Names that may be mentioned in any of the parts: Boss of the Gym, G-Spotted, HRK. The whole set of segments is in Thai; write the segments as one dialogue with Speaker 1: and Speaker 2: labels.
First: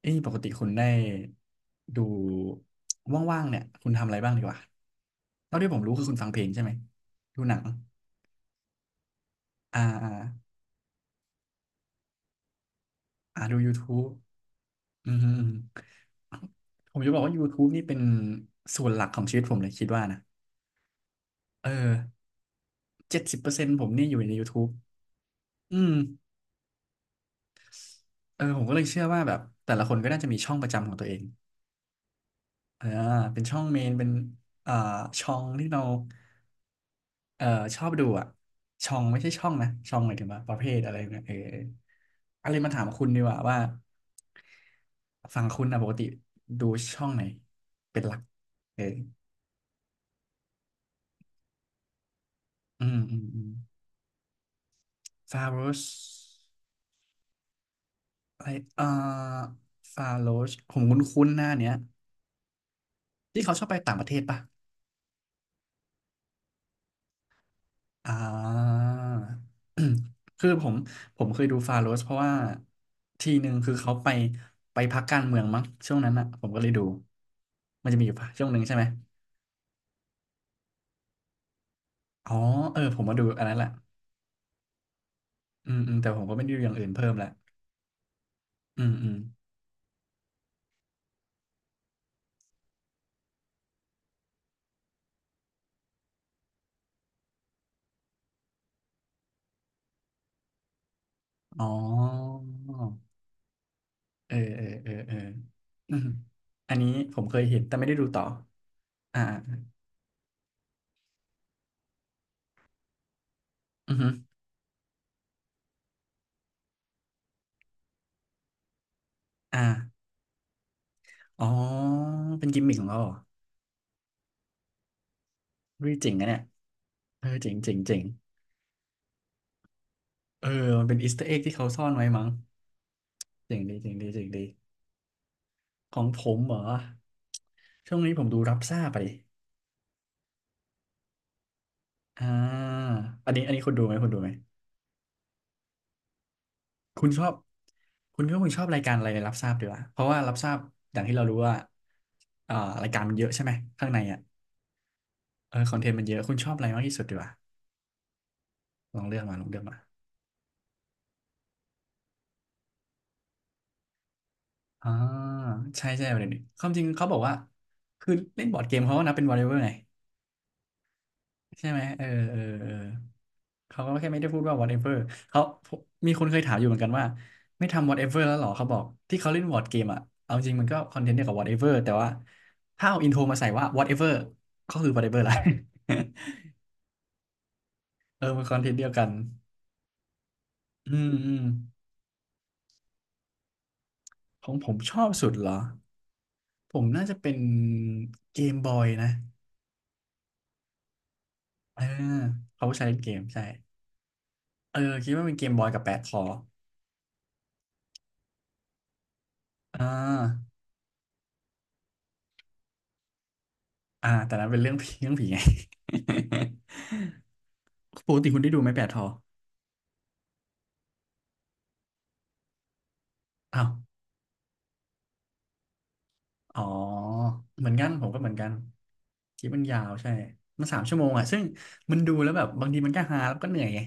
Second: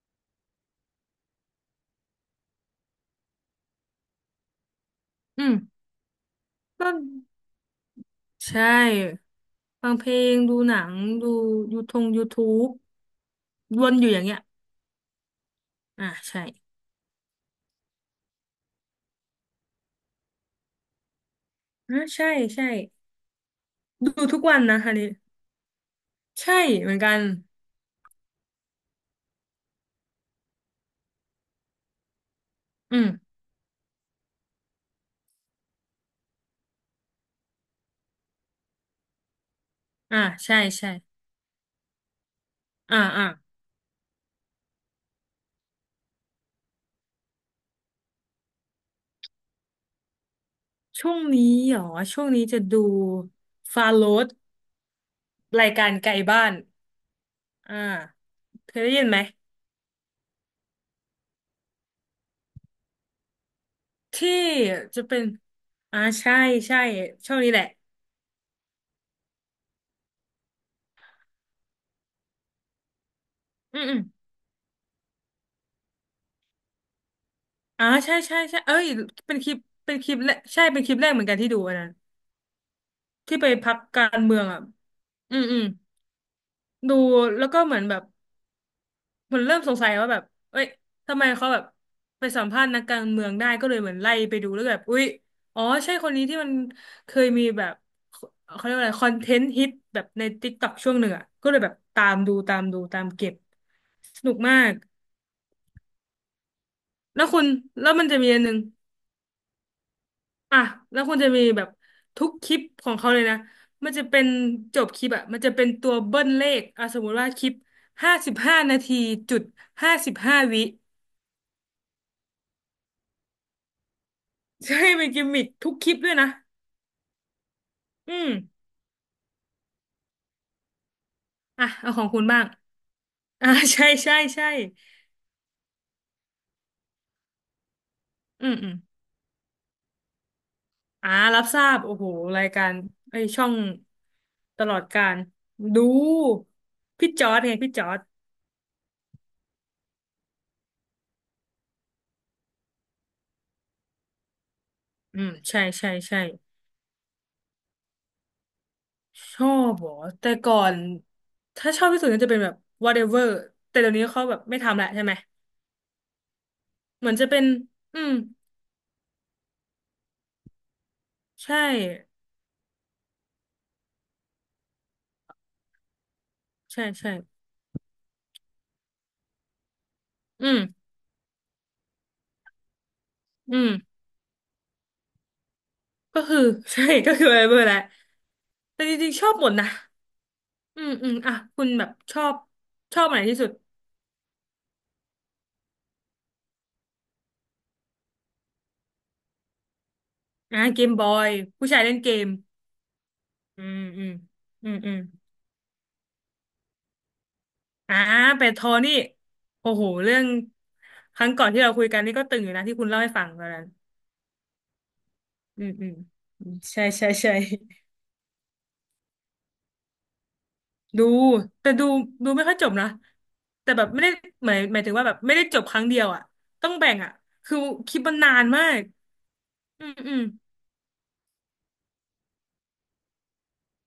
Speaker 1: เอ้ยปกติคุณได้ดูว่างๆเนี่ยคุณทำอะไรบ้างดีกว่า
Speaker 2: อืม
Speaker 1: เท่าที่ผมรู้คือคุณฟังเพลงใช่ไหม
Speaker 2: ก็
Speaker 1: ดูหนัง
Speaker 2: ใช่
Speaker 1: อ่า
Speaker 2: ฟังเพ
Speaker 1: อ่า
Speaker 2: ลงดูหนังดูยูทงยูทู
Speaker 1: อ่าดู
Speaker 2: บวนอ
Speaker 1: YouTube
Speaker 2: ยู่อย่างเงี้ย
Speaker 1: อืมฮึอืม
Speaker 2: อ่ะ
Speaker 1: ฮึ
Speaker 2: ใช่
Speaker 1: ผมจะบอกว่า YouTube นี่เป็นส่วนหลักของชีวิตผมเลยคิดว่านะเออ
Speaker 2: อ่ะใช่ใช่
Speaker 1: 70%ผมนี่
Speaker 2: ดู
Speaker 1: อยู่ใน
Speaker 2: ทุกวัน
Speaker 1: YouTube
Speaker 2: นะคันนี้
Speaker 1: อืม
Speaker 2: ใช่เหมือนกัน
Speaker 1: เออผมก็เลยเชื่อว่าแบบแต่ละคนก็น่าจะมีช่องประจำของตัวเองอ่า
Speaker 2: อืม
Speaker 1: เป็นช่องเมนเป็นอ่าช่องที่เรา เออชอบดูอ่ะช่องไม่ใช่ช่องนะช่องหมาย
Speaker 2: อ่ะ
Speaker 1: ถึงว่าป
Speaker 2: ใช่
Speaker 1: ระเภท
Speaker 2: ใช่
Speaker 1: อะไรเนี่ยเอออะไรมาถาม
Speaker 2: อ่ะ
Speaker 1: คุณดี
Speaker 2: อ่ะ
Speaker 1: กว่าว่าฝั่งคุณอ่ะปกติดูช่องไหนเป็นหลักเออ
Speaker 2: ช่วงนี้เหรอช่วงนี้จะดู
Speaker 1: อืมอืมอืม
Speaker 2: ฟาโรส
Speaker 1: ฟาโร
Speaker 2: ราย
Speaker 1: ส
Speaker 2: การไกลบ้านอ่า
Speaker 1: อะไร
Speaker 2: เคย
Speaker 1: เอ่อ
Speaker 2: ได้ยินไหม
Speaker 1: ฟาโรสผมคุ้นๆหน้าเนี้ยที่เขาชอบไปต่างประเทศ
Speaker 2: ที่
Speaker 1: ป่ะ
Speaker 2: จะเป็นอ่าใช่ใช่ช่วงนี้แหละ
Speaker 1: อ่า อืมคือผมเคยดูฟาโรสเพราะว่าทีหนึ่งคือ
Speaker 2: อืม
Speaker 1: เขา
Speaker 2: อืม
Speaker 1: ไปพักการเมืองมั้งช่วงนั้นอ่ะผมก็เลยดู
Speaker 2: อา
Speaker 1: มันจะมีอ
Speaker 2: ใช่
Speaker 1: ยู่
Speaker 2: ใช่
Speaker 1: ช่วงห
Speaker 2: ใช่
Speaker 1: นึ่งใช่
Speaker 2: เอ้
Speaker 1: ไหม
Speaker 2: ยเป็นคลิปเป็นคลิปแรกใช่เป็นคลิปแรกเหมือนกันที่ดูอันนั้น
Speaker 1: อ๋อเออผมมาดู
Speaker 2: ที่
Speaker 1: อัน
Speaker 2: ไป
Speaker 1: นั้นแห
Speaker 2: พ
Speaker 1: ละ
Speaker 2: รรคการเมืองอ่ะอืมอืม
Speaker 1: อืมอืมแต่ผมก็ไม่ได้ดูอย่างอื่น
Speaker 2: ดู
Speaker 1: เพิ่มละ
Speaker 2: แล้วก็เหมือนแบบ
Speaker 1: อืมอืม
Speaker 2: มันเริ่มสงสัยว่าแบบเอ้ยทำไมเขาแบบไปสัมภาษณ์นักการเมืองได้ก็เลยเหมือนไล่ไปดูแล้วแบบอุ๊ยอ๋อใช่คนนี้ที่มันเคยมีแบบเขาเรียกว่าอะไรคอนเทนต์ฮิตแบบใน TikTok ช่วงหนึ่งอ่ะก็เลย
Speaker 1: อ๋อ
Speaker 2: แบบตามดูตามดูตามเก็บสนุ
Speaker 1: เออ
Speaker 2: กมา
Speaker 1: เออ
Speaker 2: ก
Speaker 1: เออเออ อืมอันนี้ผ
Speaker 2: แล้
Speaker 1: ม
Speaker 2: ว
Speaker 1: เค
Speaker 2: คุ
Speaker 1: ย
Speaker 2: ณ
Speaker 1: เห็นแต่ไม่
Speaker 2: แล้ว
Speaker 1: ได้ดู
Speaker 2: มันจะ
Speaker 1: ต่อ
Speaker 2: มีอันหนึ่ง
Speaker 1: อ่า
Speaker 2: อ่ะแล้วคุณจะมีแบบทุกคลิปของเขาเลยนะมั
Speaker 1: อื
Speaker 2: น
Speaker 1: อ
Speaker 2: จะ
Speaker 1: ฮึ
Speaker 2: เป็นจบคลิปอะมันจะเป็นตัวเบิ้ลเลขอ่ะสมมุติว่าคลิป55 นาทีจุดห้า
Speaker 1: อ่า
Speaker 2: สิบห้าวิ
Speaker 1: อ๋อเป็นกิมมิคของเขาเหรอ
Speaker 2: ใช่เป็นกิมมิคทุกค
Speaker 1: เฮ้
Speaker 2: ลิ
Speaker 1: ย
Speaker 2: ปด้
Speaker 1: เจ๋
Speaker 2: ว
Speaker 1: ง
Speaker 2: ย
Speaker 1: นะ
Speaker 2: นะ
Speaker 1: เนี่ยเออเจ๋งเจ๋งเจ๋ง
Speaker 2: อืม
Speaker 1: เออมันเป็นอีสเตอร์เอ็กที่
Speaker 2: อ่ะ
Speaker 1: เขาซ่อ
Speaker 2: เอา
Speaker 1: น
Speaker 2: ข
Speaker 1: ไว้
Speaker 2: องคุ
Speaker 1: มั้
Speaker 2: ณ
Speaker 1: ง
Speaker 2: บ้างอ่ะ
Speaker 1: เจ๋ง ดี
Speaker 2: ใช่
Speaker 1: เจ๋งดี
Speaker 2: ใช่
Speaker 1: เจ๋งดี
Speaker 2: ใช่
Speaker 1: ของผมเหรอช่วงนี้ผมดู
Speaker 2: อื
Speaker 1: รั
Speaker 2: ม
Speaker 1: บ
Speaker 2: อืม
Speaker 1: ซ่าไป
Speaker 2: อ่ารับทราบโอ้โห
Speaker 1: อ่
Speaker 2: รายกา
Speaker 1: า
Speaker 2: รไอย
Speaker 1: อันนี้
Speaker 2: ช่อ
Speaker 1: อัน
Speaker 2: ง
Speaker 1: นี้คุณดูไหมคุณดูไหม
Speaker 2: ตลอดการดู
Speaker 1: คุ
Speaker 2: พี่
Speaker 1: ณช
Speaker 2: จ
Speaker 1: อ
Speaker 2: อ
Speaker 1: บ
Speaker 2: ร์ดไงพี่จอร์ด
Speaker 1: คุณก็คงชอบรายการอะไรในรับทราบดีวะเพราะว่ารับทราบอย่างที่เรารู้ว่าอ่ารายการมันเยอะใช่ไหมข้างในอ่ะ
Speaker 2: อืม
Speaker 1: เอ
Speaker 2: ใช่
Speaker 1: อคอนเท
Speaker 2: ใช่
Speaker 1: นต์มันเย
Speaker 2: ใช่
Speaker 1: อะคุณชอบอะไรมากที่สุดดีวะลองเลือกมา
Speaker 2: ช
Speaker 1: ลอ
Speaker 2: อ
Speaker 1: งเลือก
Speaker 2: บ
Speaker 1: มา
Speaker 2: เหรอแต่ก่อนถ้าชอบที่สุดก็จะเป็นแบบ whatever แต่เดี๋ยวนี้เขาแบบไม่ทำละ
Speaker 1: อ่า
Speaker 2: ใช่ไหม
Speaker 1: ใช่ใช่ประเด็นนี้ความจริง
Speaker 2: เห
Speaker 1: เขา
Speaker 2: มือ
Speaker 1: บ
Speaker 2: น
Speaker 1: อก
Speaker 2: จะ
Speaker 1: ว่า
Speaker 2: เป็นอื
Speaker 1: คื
Speaker 2: ม
Speaker 1: อเล่นบอร์ดเกมเขาก็นับเป็นวอลเลย์บอลไง
Speaker 2: ใช่
Speaker 1: ใช่ไหมเออเออเออเขาก็แค่ไม่ได้พูดว่า whatever เขา มีคนเคยถามอยู่เหมือน
Speaker 2: ใช่
Speaker 1: กันว่า
Speaker 2: ใช่
Speaker 1: ไม่ทำ whatever แล้วเหรอ เขาบอก ที่เขาเล่นวอร์ g เกมอะเอา
Speaker 2: อื
Speaker 1: จริงมันก็
Speaker 2: ม
Speaker 1: คอนเทนต์เดียวกับ whatever แต่ว่า ถ้าเอาอินโทรมาใส่
Speaker 2: อื
Speaker 1: ว่า
Speaker 2: ม
Speaker 1: whatever ก็คือ whatever ละ
Speaker 2: ก็คือ ใช่ก็คือ whatever แหละ
Speaker 1: เออมันคอนเทนต์
Speaker 2: แต่
Speaker 1: เดียว
Speaker 2: จ
Speaker 1: กั
Speaker 2: ริ
Speaker 1: น
Speaker 2: งๆชอบหมดนะอื
Speaker 1: อื
Speaker 2: มอื
Speaker 1: ม
Speaker 2: ม
Speaker 1: อื
Speaker 2: อ่ะ
Speaker 1: ม
Speaker 2: คุณแบบชอบอันไหนที่สุด
Speaker 1: ของผมชอบสุดเหรอ ผมน่าจะเป็นเกมบอยนะ
Speaker 2: อ่ะเกมบอยผู้
Speaker 1: เอ
Speaker 2: ชาย
Speaker 1: อ
Speaker 2: เล่นเกม
Speaker 1: เขาใช้เล่นเกมใช่
Speaker 2: อืมอืมอืม
Speaker 1: เออ
Speaker 2: อืม
Speaker 1: คิดว่าเป็นเกมบอยกับแปดคอ
Speaker 2: อ่าเป็ดทอนี่โอ้
Speaker 1: อ่
Speaker 2: โหเรื่อง
Speaker 1: า
Speaker 2: ครั้งก่อนที่เราคุยกันนี่ก็ตึงอยู่นะที่คุณเล่าให้ฟังตอนนั้น
Speaker 1: อ่าแต่นั้นเป็นเรื่อง ผีเรื่องผีไง
Speaker 2: อืมอืมอืม ใช่ใช่ใช่
Speaker 1: ปกติคุณได้ดูไหมแปดทอ
Speaker 2: ดูแต่ดูดูไม่ค่อยจบนะ
Speaker 1: อ้าว
Speaker 2: แต่แบบไม่ได้หมายถึงว่าแบบไม่ได้จบครั้งเดียวอ่ะ
Speaker 1: อ๋อ
Speaker 2: ต้องแบ่งอ่ะคือ
Speaker 1: เหมือนกั
Speaker 2: ค
Speaker 1: น
Speaker 2: ลิป
Speaker 1: ผม
Speaker 2: มัน
Speaker 1: ก็เหมื
Speaker 2: นา
Speaker 1: อน
Speaker 2: น
Speaker 1: กัน
Speaker 2: มาก
Speaker 1: คลิปมันยา
Speaker 2: อื
Speaker 1: ว
Speaker 2: ม
Speaker 1: ใช่
Speaker 2: อืม
Speaker 1: มัน3 ชั่วโมงอ่ะซึ่งมันดูแล้วแบบบางทีมันก็ฮาแล้วก็เหนื่อยไง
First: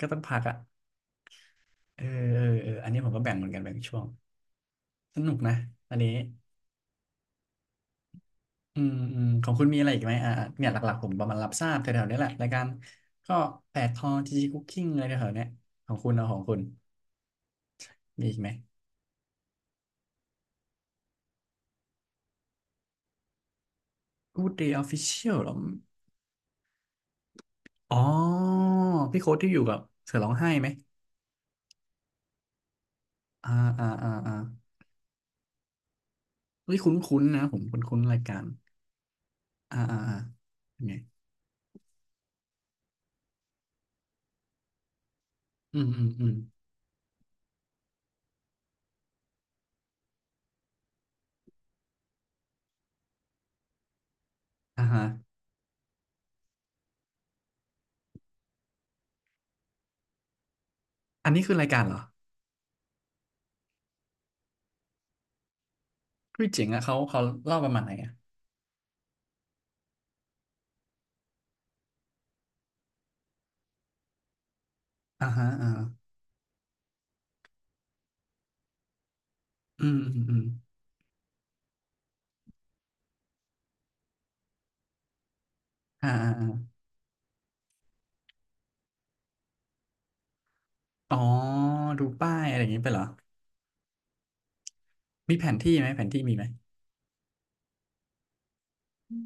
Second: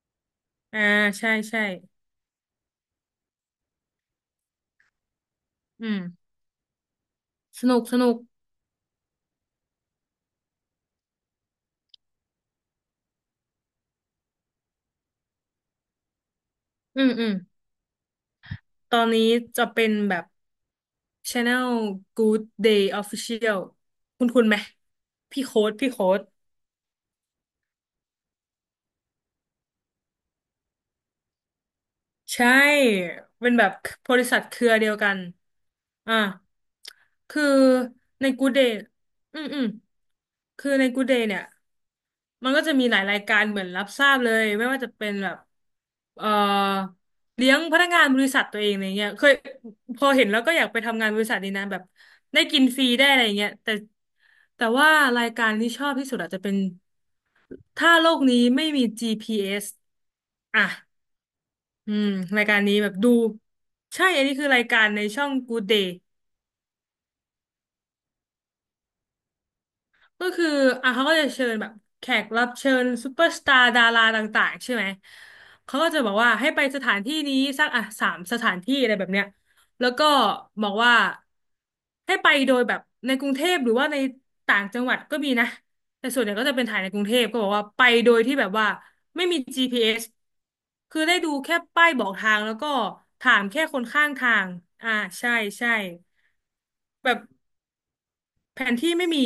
Speaker 1: ก็ต้องพักอ่ะ
Speaker 2: อ่าใช่ใช่
Speaker 1: เออเออเอออันนี้ผมก็แบ่งเหมือนกันแบ่งช่วงสนุกนะ
Speaker 2: อื
Speaker 1: อันนี้
Speaker 2: มสนุกสนุก
Speaker 1: อืมอืมของคุณมีอะไรอีกไหมอ่าเนี่ยหลักๆผมประมาณรับทราบแถวๆนี้แหละรายการก็แปดทอจีจีคุกกิ้งอะไรแถวๆเนี้ยของคุณเอาของคุณ
Speaker 2: อืมอืม
Speaker 1: มีอีกไหม
Speaker 2: ตอนนี้จะเป็นแบบ Channel Good Day Official คุณ
Speaker 1: Good
Speaker 2: ไหม
Speaker 1: Day Official
Speaker 2: พี่
Speaker 1: เหรอ
Speaker 2: โค้ดพี่โค้ด
Speaker 1: อ๋อพี่โค้ดที่อยู่กับเสือร้องไห้ไหม
Speaker 2: ใช่ เป็
Speaker 1: อ่า
Speaker 2: นแบบ
Speaker 1: อ่าอ่า
Speaker 2: บริ
Speaker 1: อ่า
Speaker 2: ษัทเครือเดียวกันอ่า
Speaker 1: เฮ้ยคุ้นคุ้น
Speaker 2: คื
Speaker 1: นะ
Speaker 2: อ
Speaker 1: ผมคุ้นๆราย
Speaker 2: ใน
Speaker 1: การ
Speaker 2: กูเดย์อืมอืม
Speaker 1: อ่าอ่าอ่า
Speaker 2: คือ
Speaker 1: ยั
Speaker 2: ใน
Speaker 1: งไง
Speaker 2: กูเดย์เนี่ยมันก็จะมีหลายรายการเหมือนรับทราบเลยไม่ว่าจะเป็นแบบ
Speaker 1: อืมอืม
Speaker 2: เอ่
Speaker 1: อื
Speaker 2: อ
Speaker 1: ม
Speaker 2: เลี้ยงพนักงานบริษัทตัวเองอะไรเงี้ยเคยพอเห็นแล้วก็อยากไปทำงานบริษัทดีนะแบบได้กินฟรีได้อะไรเงี้ยแต่แต่
Speaker 1: อ่า
Speaker 2: ว่า
Speaker 1: ฮะ
Speaker 2: รายการที่ชอบที่สุดอาจจะเป็นถ้าโลกนี้ไม่มี GPS อสอ่ะ
Speaker 1: อันนี้คือรายการ
Speaker 2: อื
Speaker 1: เหรอ
Speaker 2: มรายการนี้แบบดูใช่อันนี้คือรายการในช่อง Good Day
Speaker 1: คือเจ๋งอะเขาเล่าประมาณไหนอะ
Speaker 2: ก็คืออ่ะเขาก็จะเชิญแบบแขกรับเชิญซูเปอร์สตาร์ดาราต่างๆใช่ไหม
Speaker 1: อ่าฮะอ่า
Speaker 2: เขาก็จะบอกว่าให้ไปสถานที่นี้สักอ่ะสามสถานที่อะไรแบบเนี้ย
Speaker 1: อื
Speaker 2: แล้ว
Speaker 1: ม
Speaker 2: ก็
Speaker 1: อืมอืม
Speaker 2: บอกว่าให้ไปโดยแบบในกรุงเทพหรือว่าในต่างจังหวัดก็มีนะแต่
Speaker 1: อ่า
Speaker 2: ส่วน
Speaker 1: อ่า
Speaker 2: ใหญ่ก็
Speaker 1: อ่า
Speaker 2: จะเป็นถ่ายในกรุงเทพก็บอกว่าไปโดยที่แบบว่าไม่มี GPS คือ
Speaker 1: อ๋
Speaker 2: ได้
Speaker 1: อ
Speaker 2: ดูแค่ป้ายบ
Speaker 1: ดู
Speaker 2: อก
Speaker 1: ป้า
Speaker 2: ทาง
Speaker 1: ย
Speaker 2: แล้
Speaker 1: อะ
Speaker 2: ว
Speaker 1: ไรอ
Speaker 2: ก็
Speaker 1: ย่างงี้ไปเหรอ
Speaker 2: ถามแค่คนข้างทางอ่าใช่
Speaker 1: มีแผน
Speaker 2: ใช่
Speaker 1: ที่ไหมแผนที่มีไหม
Speaker 2: แบบแผนที่ไม่มี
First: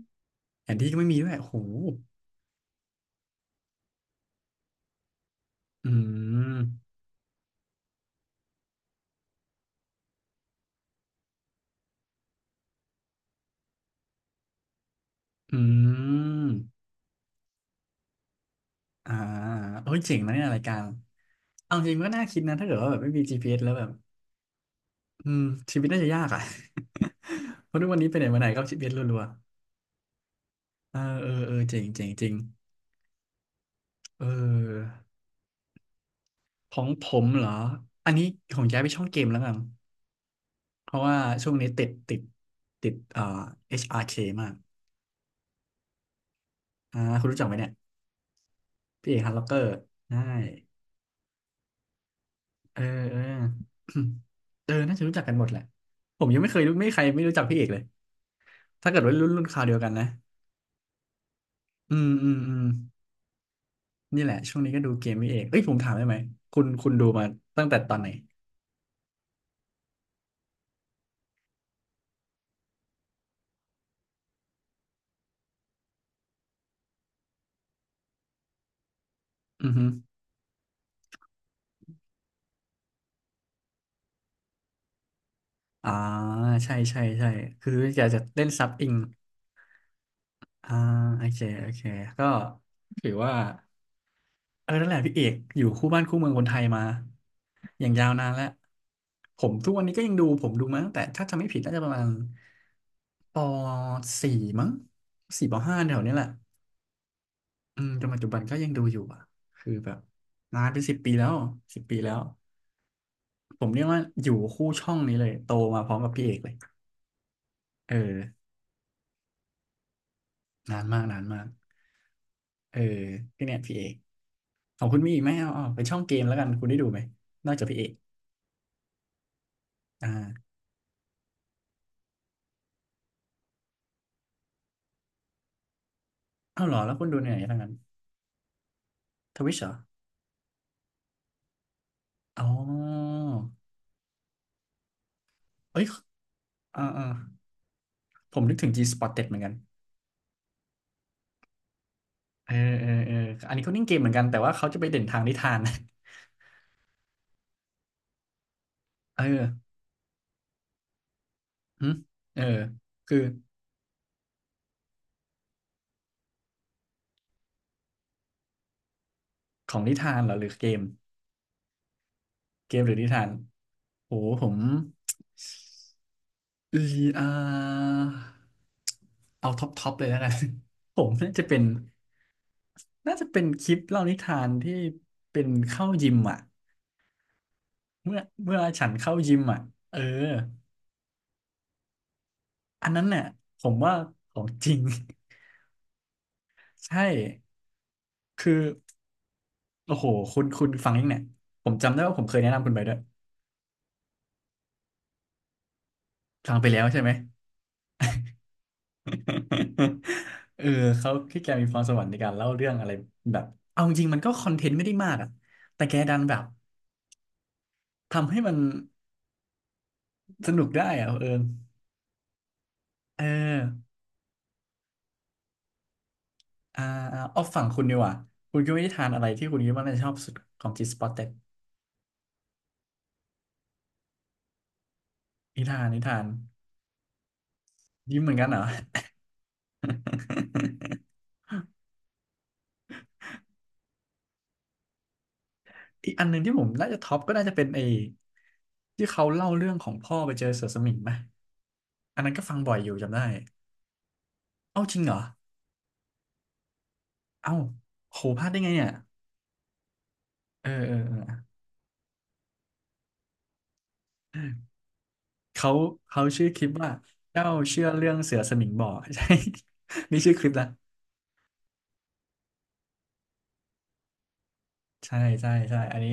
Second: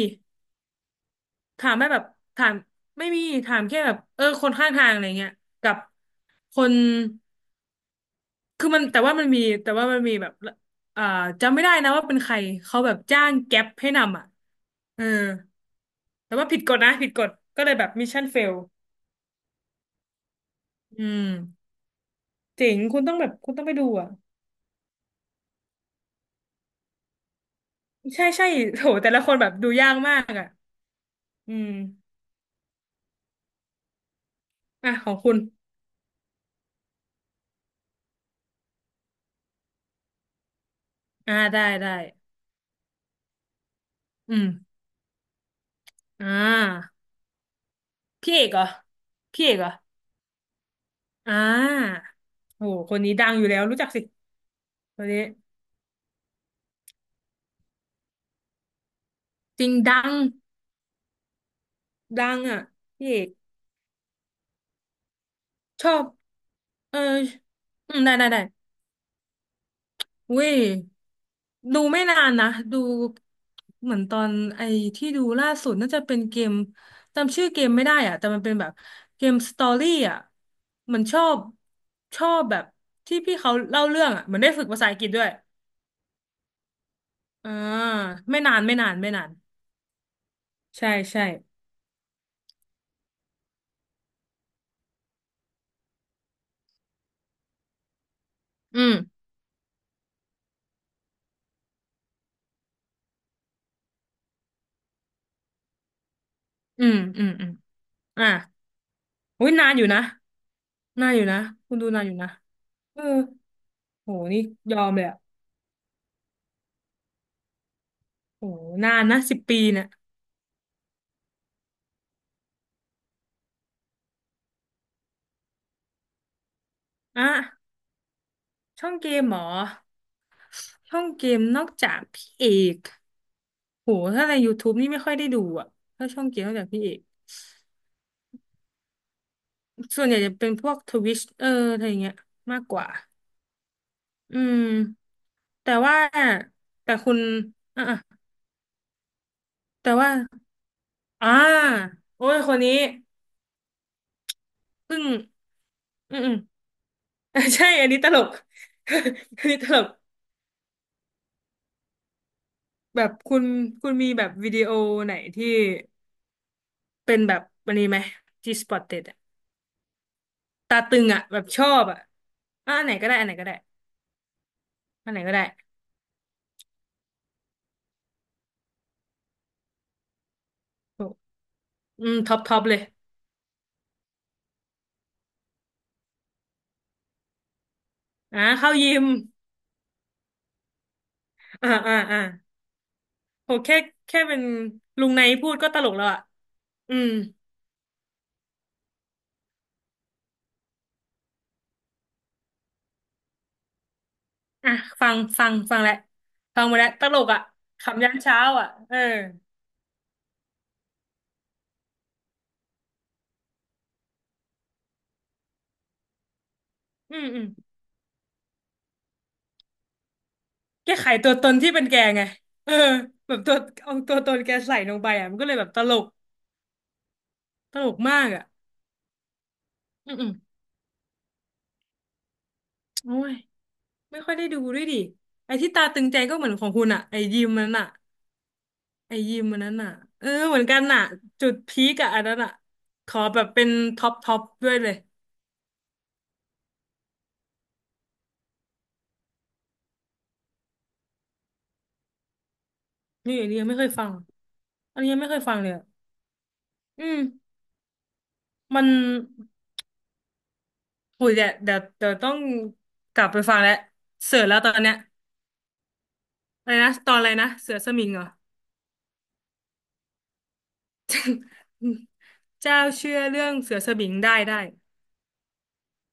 Speaker 1: แผนที่ก็ไม่มีด้วยโอ้โห
Speaker 2: ถามไม่แบบถามไม่มีถามแค่แบบเออคนข้างทางอะไรเงี้ยกับ
Speaker 1: อื
Speaker 2: คน
Speaker 1: ม
Speaker 2: คือมันแต่ว่ามันมีแบบอ่าจำไม่ได้นะว่าเป็นใครเขาแบบจ้างแก๊ปให้นำอ่ะเออ
Speaker 1: อื
Speaker 2: แต่ว่าผิดกฎ
Speaker 1: ม
Speaker 2: นะผิดกฎก็เลยแบบมิชชั่นเฟล
Speaker 1: อ่าเฮ้ยเจ๋งนะเนี่ยรายการ
Speaker 2: อืม
Speaker 1: เอาจริงก็น่าคิดนะถ้า
Speaker 2: เจ๋
Speaker 1: เกิด
Speaker 2: ง
Speaker 1: ว่าแบ
Speaker 2: คุ
Speaker 1: บ
Speaker 2: ณ
Speaker 1: ไม่
Speaker 2: ต้อง
Speaker 1: มี
Speaker 2: แบบคุณ
Speaker 1: GPS
Speaker 2: ต้อง
Speaker 1: แล้
Speaker 2: ไป
Speaker 1: วแบ
Speaker 2: ดู
Speaker 1: บ
Speaker 2: อ่ะ
Speaker 1: อืมชีวิตน่าจะยากอ่ะ เพราะทุกวันนี้ไปไห
Speaker 2: ใช่
Speaker 1: นมาไห
Speaker 2: ใช่
Speaker 1: นก็ชีวิ
Speaker 2: โห
Speaker 1: ต
Speaker 2: แต่
Speaker 1: รั
Speaker 2: ละ
Speaker 1: ว
Speaker 2: คนแบบดูยากมากอ่ะ
Speaker 1: ๆเออเออเอ
Speaker 2: อื
Speaker 1: อ
Speaker 2: ม
Speaker 1: เจ๋งเจ๋งจริงเออ
Speaker 2: อ่ะของคุณ
Speaker 1: ของผมเหรออันนี้ของย้ายไปช่องเกมแล้วกันเพราะว่า
Speaker 2: อ่า
Speaker 1: ช่วง
Speaker 2: ได้
Speaker 1: นี้ติด
Speaker 2: ได้
Speaker 1: ติดติดHRK
Speaker 2: อืม
Speaker 1: มาก
Speaker 2: อ่า
Speaker 1: อ่าคุณรู้จักไหมเนี่ย
Speaker 2: พี่เอกเหรอ
Speaker 1: พี่เอกฮันล็
Speaker 2: พี่
Speaker 1: อก
Speaker 2: เอ
Speaker 1: เกอ
Speaker 2: กเหร
Speaker 1: ร์
Speaker 2: อ
Speaker 1: ใช่
Speaker 2: อ่าโห
Speaker 1: เออ
Speaker 2: คนนี้
Speaker 1: เออ
Speaker 2: ดังอยู่แล้วรู้จัก สิ
Speaker 1: เออน่า
Speaker 2: ค
Speaker 1: จะ
Speaker 2: น
Speaker 1: รู้
Speaker 2: นี้
Speaker 1: จักกันหมดแหละผมยังไม่เคยรู้ไม่มีใครไม่รู้จักพี่เอกเลยถ้าเกิดว่ารุ่นค
Speaker 2: จ
Speaker 1: ราว
Speaker 2: ริ
Speaker 1: เดี
Speaker 2: ง
Speaker 1: ยวกัน
Speaker 2: ดั
Speaker 1: นะ
Speaker 2: ง
Speaker 1: อืม
Speaker 2: ดั
Speaker 1: อืม
Speaker 2: ง
Speaker 1: อื
Speaker 2: อ่ะ
Speaker 1: ม
Speaker 2: พี่เอก
Speaker 1: นี่แหละช่วงนี้ก็ดูเกมนี่เองเอ้ยผม
Speaker 2: ช
Speaker 1: ถา
Speaker 2: อ
Speaker 1: มได้
Speaker 2: บ
Speaker 1: ไหมคุณคุณ
Speaker 2: เออ
Speaker 1: ดูมาตั้งแต่ต
Speaker 2: อื
Speaker 1: อน
Speaker 2: ม
Speaker 1: ไหน
Speaker 2: ได้ได้ได้อุ้ยดูไม่นานนะดูเหมือนตอนไอ้ที่ดูล่าสุดน่าจะเป็นเกมจำชื่อเกมไม่ได้อ่ะแต่มันเป็นแบบเกมสตอ
Speaker 1: อือฮึ
Speaker 2: รี่อ่ะเหมันชอบแบบที่พี่เขาเล่าเรื่องอ่ะเหมือนได้ฝึกภาษาอังกฤษด้วย
Speaker 1: อ่าใช่ใช่ใช่
Speaker 2: อ่า
Speaker 1: คืออยากจะ
Speaker 2: ไม่
Speaker 1: เล่น
Speaker 2: นาน
Speaker 1: ซับ
Speaker 2: ไม่
Speaker 1: อิ
Speaker 2: นา
Speaker 1: ง
Speaker 2: นไม่นาน
Speaker 1: อ่า
Speaker 2: ใช่
Speaker 1: โอ
Speaker 2: ใช่
Speaker 1: เคโอเคก็ถือว่าเออนั่นแหละพี่เอกอยู่คู่บ้านคู่เมืองคนไทยมาอย่างยาวนานแล้ว
Speaker 2: อืม
Speaker 1: ผมทุกวันนี้ก็ยังดูผมดูมาตั้งแต่ถ้าจำไม่ผิดน่าจะประมาณปสี่มั้งสี่ปห้าแถวเนี้ยแหละ
Speaker 2: อืมอืมอืม
Speaker 1: อืมจนปัจ
Speaker 2: อ่ะ
Speaker 1: จุบันก็ยังดูอยู่อ่ะ
Speaker 2: อุ้ย
Speaker 1: คื
Speaker 2: นา
Speaker 1: อ
Speaker 2: นอยู่
Speaker 1: แบบ
Speaker 2: นะ
Speaker 1: นานเป็นสิบ
Speaker 2: นา
Speaker 1: ปี
Speaker 2: นอ
Speaker 1: แล้
Speaker 2: ยู่
Speaker 1: ว
Speaker 2: นะคุณ
Speaker 1: สิบ
Speaker 2: ดู
Speaker 1: ปี
Speaker 2: นานอ
Speaker 1: แล้
Speaker 2: ยู่
Speaker 1: ว
Speaker 2: นะเออ
Speaker 1: ผมเรียกว่า
Speaker 2: โห
Speaker 1: อยู่
Speaker 2: นี่
Speaker 1: คู่
Speaker 2: ยอ
Speaker 1: ช่
Speaker 2: ม
Speaker 1: อง
Speaker 2: เลย
Speaker 1: นี้
Speaker 2: อ่ะ
Speaker 1: เลยโตมาพร้อมกับพี่เอกเลยเออ
Speaker 2: โหนานนะ10 ปีเนี่ย
Speaker 1: นานมากนานมากเออพี่เนี่ยพี่เอกของคุณมีอีกไหมเอาเอาเป็นช่องเกมแล้วกันคุณได้ดูไหม
Speaker 2: อ่ะ
Speaker 1: นอกจากพี่เอก
Speaker 2: ช่องเกมเหรอ
Speaker 1: อ่า
Speaker 2: ช่องเกมนอกจากพี่เอกโหถ้าใน YouTube นี่ไม่ค่อยได้ดูอ่ะถ้าช่องเกมนอก
Speaker 1: เอา
Speaker 2: จาก
Speaker 1: เหรอ
Speaker 2: พี่เอ
Speaker 1: แล้ว
Speaker 2: ก
Speaker 1: คุณดูในไหนทั้งนั้นทวิชเหรอ
Speaker 2: ส่วนใหญ่จะเป็นพวกทวิชเอออะไรอย่างเงี้ย
Speaker 1: อ๋อ
Speaker 2: มากกว่าอืมแต่
Speaker 1: เอ้ย
Speaker 2: ว่า
Speaker 1: อ่า
Speaker 2: แต่
Speaker 1: อ่า
Speaker 2: คุณอ่ะอ่ะ
Speaker 1: ผมนึกถึง G-Spotted เหมือนกัน
Speaker 2: แต่ว่าอ่าโอ้ย
Speaker 1: เอ
Speaker 2: ค
Speaker 1: อ
Speaker 2: นนี้
Speaker 1: เอออันนี้เขาเล่นเกมเหมือนกันแต่ว่าเขาจะไปเด่
Speaker 2: เพิ่
Speaker 1: น
Speaker 2: ง
Speaker 1: ทางนิทาน
Speaker 2: อืมอืม ใช่อันนี้ตลก อันนี้
Speaker 1: เอ
Speaker 2: ต
Speaker 1: อ
Speaker 2: ลก
Speaker 1: หึเออ
Speaker 2: แบบ
Speaker 1: คือ
Speaker 2: คุณคุณมีแบบวิดีโอไหนที่เป็นแบบวันนี้ไหมที่สปอตเ e ็ดอะ
Speaker 1: ของนิทานเหรอหรือเก
Speaker 2: ตา
Speaker 1: ม
Speaker 2: ตึงอะแบบชอบอะ
Speaker 1: เก
Speaker 2: อ่ะ
Speaker 1: ม
Speaker 2: อัน
Speaker 1: ห
Speaker 2: ไห
Speaker 1: รื
Speaker 2: น
Speaker 1: อนิ
Speaker 2: ก็ได้
Speaker 1: ทา
Speaker 2: อัน
Speaker 1: น
Speaker 2: ไหนก็ได้
Speaker 1: โหผม
Speaker 2: อันไหนก็ได้
Speaker 1: เอออ่าเอาท็อปท็อปเลยแล้วกัน ผ
Speaker 2: โห
Speaker 1: มน่าจะเป็น
Speaker 2: อืมท็อปท็อปเลย
Speaker 1: น่าจะเป็นคลิปเล่านิทานที่เป็นเข้ายิมอ่ะเมื่อ
Speaker 2: อ่ะ
Speaker 1: เมื่อ
Speaker 2: เข้า
Speaker 1: ฉั
Speaker 2: ยิ
Speaker 1: น
Speaker 2: ม
Speaker 1: เข้ายิมอ่ะเออ
Speaker 2: อ่าอ่าอ่า
Speaker 1: อันนั้นเนี่ย
Speaker 2: โห
Speaker 1: ผม
Speaker 2: แค่
Speaker 1: ว่าข
Speaker 2: เป็
Speaker 1: อ
Speaker 2: น
Speaker 1: งจริง
Speaker 2: ลุงไนพูดก็ตลกแล้วอ่ะ อื
Speaker 1: ใช่
Speaker 2: ม
Speaker 1: คือโอ้โหคุณฟังยังเนี่ยผมจำได้ว่าผมเคยแนะนำคุณไปด้วย
Speaker 2: อ่ะฟังฟังฟังแล้ว
Speaker 1: ฟัง
Speaker 2: ฟัง
Speaker 1: ไป
Speaker 2: หมา
Speaker 1: แล้ว
Speaker 2: แล้ว
Speaker 1: ใช่
Speaker 2: ต
Speaker 1: ไหม
Speaker 2: ลกอะขำยันเช้าอะเออ
Speaker 1: เออเขาที่แกมีพรสวรรค์ในการเล่าเรื่องอะไรแบบเอาจริงๆมันก็คอนเทนต์ไม่ได้มากอ่ะแต่แกดันแบบ
Speaker 2: อืมอืม
Speaker 1: ทำให้มัน สนุกได้
Speaker 2: แกไข
Speaker 1: อะเออ
Speaker 2: ตัวตนที่เป็นแกไงเออ
Speaker 1: เออ
Speaker 2: แบบตัวเอาตัวตนแกใส่ลงไปอ่ะมันก็เลยแบบตลก
Speaker 1: อ่าอ่าเอาฝั่ง
Speaker 2: ต
Speaker 1: คุณ
Speaker 2: ล
Speaker 1: ดี
Speaker 2: ก
Speaker 1: กว่า
Speaker 2: มากอ่ะ
Speaker 1: คุณคิดว่านิทานอะไรที่คุณคิดว่าน่าจะช
Speaker 2: อื
Speaker 1: อ
Speaker 2: ม
Speaker 1: บ
Speaker 2: อื
Speaker 1: สุ
Speaker 2: ม
Speaker 1: ดของจีสปอ o เต็ด
Speaker 2: โอ้ยไม่ค่อยได้ดูด้วยดิไอ้
Speaker 1: นิ
Speaker 2: ที่
Speaker 1: ทา
Speaker 2: ตา
Speaker 1: นนิ
Speaker 2: ตึง
Speaker 1: ทา
Speaker 2: ใจ
Speaker 1: น
Speaker 2: ก็เหมือนของคุณอะไอ้ยิมมัน
Speaker 1: ยิ้มเหมือนกันเหรอ
Speaker 2: นั้นอะเออเหมือนกันอะ จุดพีกอะอันนั้นอะขอแบบเป็นท็อปท็อปด้วยเลย
Speaker 1: อีกอันหนึ่งที่ผมน่าจะท็อปก็น่าจะเป็นไอ้ที่เขาเล่าเรื่องของพ่อไปเจอเสือสมิงไหมอันนั้นก็ฟังบ่อยอยู่จำได้
Speaker 2: นี่อันนี้ยังไม่เคยฟัง
Speaker 1: เอ้าจ
Speaker 2: อั
Speaker 1: ริ
Speaker 2: น
Speaker 1: ง
Speaker 2: นี้
Speaker 1: เหร
Speaker 2: ยั
Speaker 1: อ
Speaker 2: งไม่เคยฟังเลยอะอืม
Speaker 1: เอ้าโหพลาดได้ไง
Speaker 2: มั
Speaker 1: เนี่
Speaker 2: น
Speaker 1: ยเออเออ
Speaker 2: โหยเดี๋ย
Speaker 1: เอ
Speaker 2: วต้องกลับไปฟังแล้วเสือแล้วต
Speaker 1: อ
Speaker 2: อนเนี้ย
Speaker 1: เขาเขาชื่อคลิ
Speaker 2: อะ
Speaker 1: ป
Speaker 2: ไร
Speaker 1: ว่า
Speaker 2: นะตอนอะไร
Speaker 1: เจ้า
Speaker 2: นะ เสือ
Speaker 1: เชื่อ
Speaker 2: สมิ
Speaker 1: เรื่
Speaker 2: ง
Speaker 1: อง
Speaker 2: เหรอ
Speaker 1: เสือสมิงบ่อ ใช่ นี่ชื่อคลิปนะ
Speaker 2: อืมเจ้าเชื่อเรื่องเสือสมิงได้ได้
Speaker 1: ใช่ใช่ใช่อันนี้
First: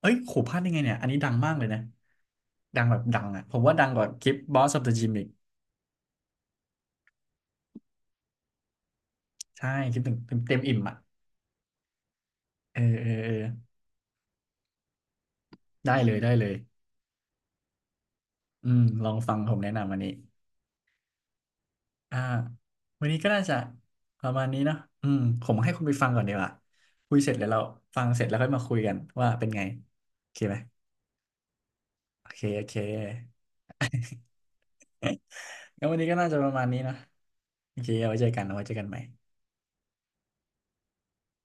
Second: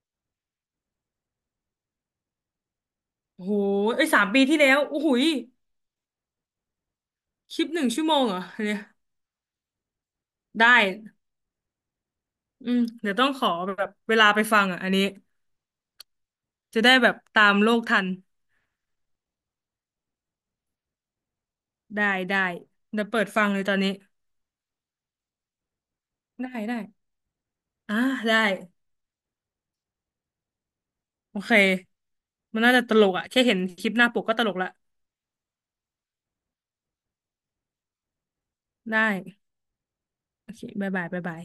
Speaker 1: เอ้ยขู่พลาดได้ไงเนี่ยอันนี้ดังมากเลยนะดังแบบดังอ่ะ
Speaker 2: โอ้
Speaker 1: ผ
Speaker 2: โห
Speaker 1: มว่าดังก
Speaker 2: ไอ้
Speaker 1: ว่า
Speaker 2: ยสา
Speaker 1: ค
Speaker 2: ม
Speaker 1: ลิป
Speaker 2: ปีที่แล้
Speaker 1: Boss
Speaker 2: ว
Speaker 1: of the
Speaker 2: โอ้โห
Speaker 1: Gym
Speaker 2: ย
Speaker 1: อีก
Speaker 2: คลิปหนึ่งชั่วโมงเหรอเนี่ย
Speaker 1: ใช่คลิปหนึ่งเต็มเต็ม
Speaker 2: ได้
Speaker 1: อิ่มอ่ะ
Speaker 2: อื
Speaker 1: เออ
Speaker 2: ม
Speaker 1: เอ
Speaker 2: เดี๋
Speaker 1: อ
Speaker 2: ยวต้อ
Speaker 1: เอ
Speaker 2: ง
Speaker 1: อ
Speaker 2: ขอแบบเวลาไปฟังอ่ะอันนี้
Speaker 1: ได้เลยได้เลย
Speaker 2: จะได้แบบตามโลกทัน
Speaker 1: อืมลองฟังผมแนะนำวันนี้
Speaker 2: ได้
Speaker 1: อ่า
Speaker 2: ได้เดี๋
Speaker 1: วั
Speaker 2: ย
Speaker 1: น
Speaker 2: ว
Speaker 1: นี้
Speaker 2: เปิด
Speaker 1: ก็น่า
Speaker 2: ฟัง
Speaker 1: จะ
Speaker 2: เลยตอนนี้
Speaker 1: ประมาณนี้เนาะอืมผมให้คุณไปฟังก่อนดีก
Speaker 2: ได้
Speaker 1: ว่า
Speaker 2: ได้
Speaker 1: คุยเสร็จแล้วเรา
Speaker 2: อ่า
Speaker 1: ฟังเสร็จแล้ว
Speaker 2: ได้
Speaker 1: ค่อยมาคุยกันว่าเป็นไงโอเคไหม
Speaker 2: โอเค
Speaker 1: โอเค
Speaker 2: มั
Speaker 1: โอ
Speaker 2: นน่า
Speaker 1: เค
Speaker 2: จะตลกอ่ะแค่เห็นคลิปหน้าปกก็ตลกละ
Speaker 1: งั้นวันนี้ก็น่าจะประมาณนี้นะโอเคเอาไว้เจอกันเอาไว้เจอกันใหม่
Speaker 2: ได้โอเคบ๊ายบายบ๊ายบาย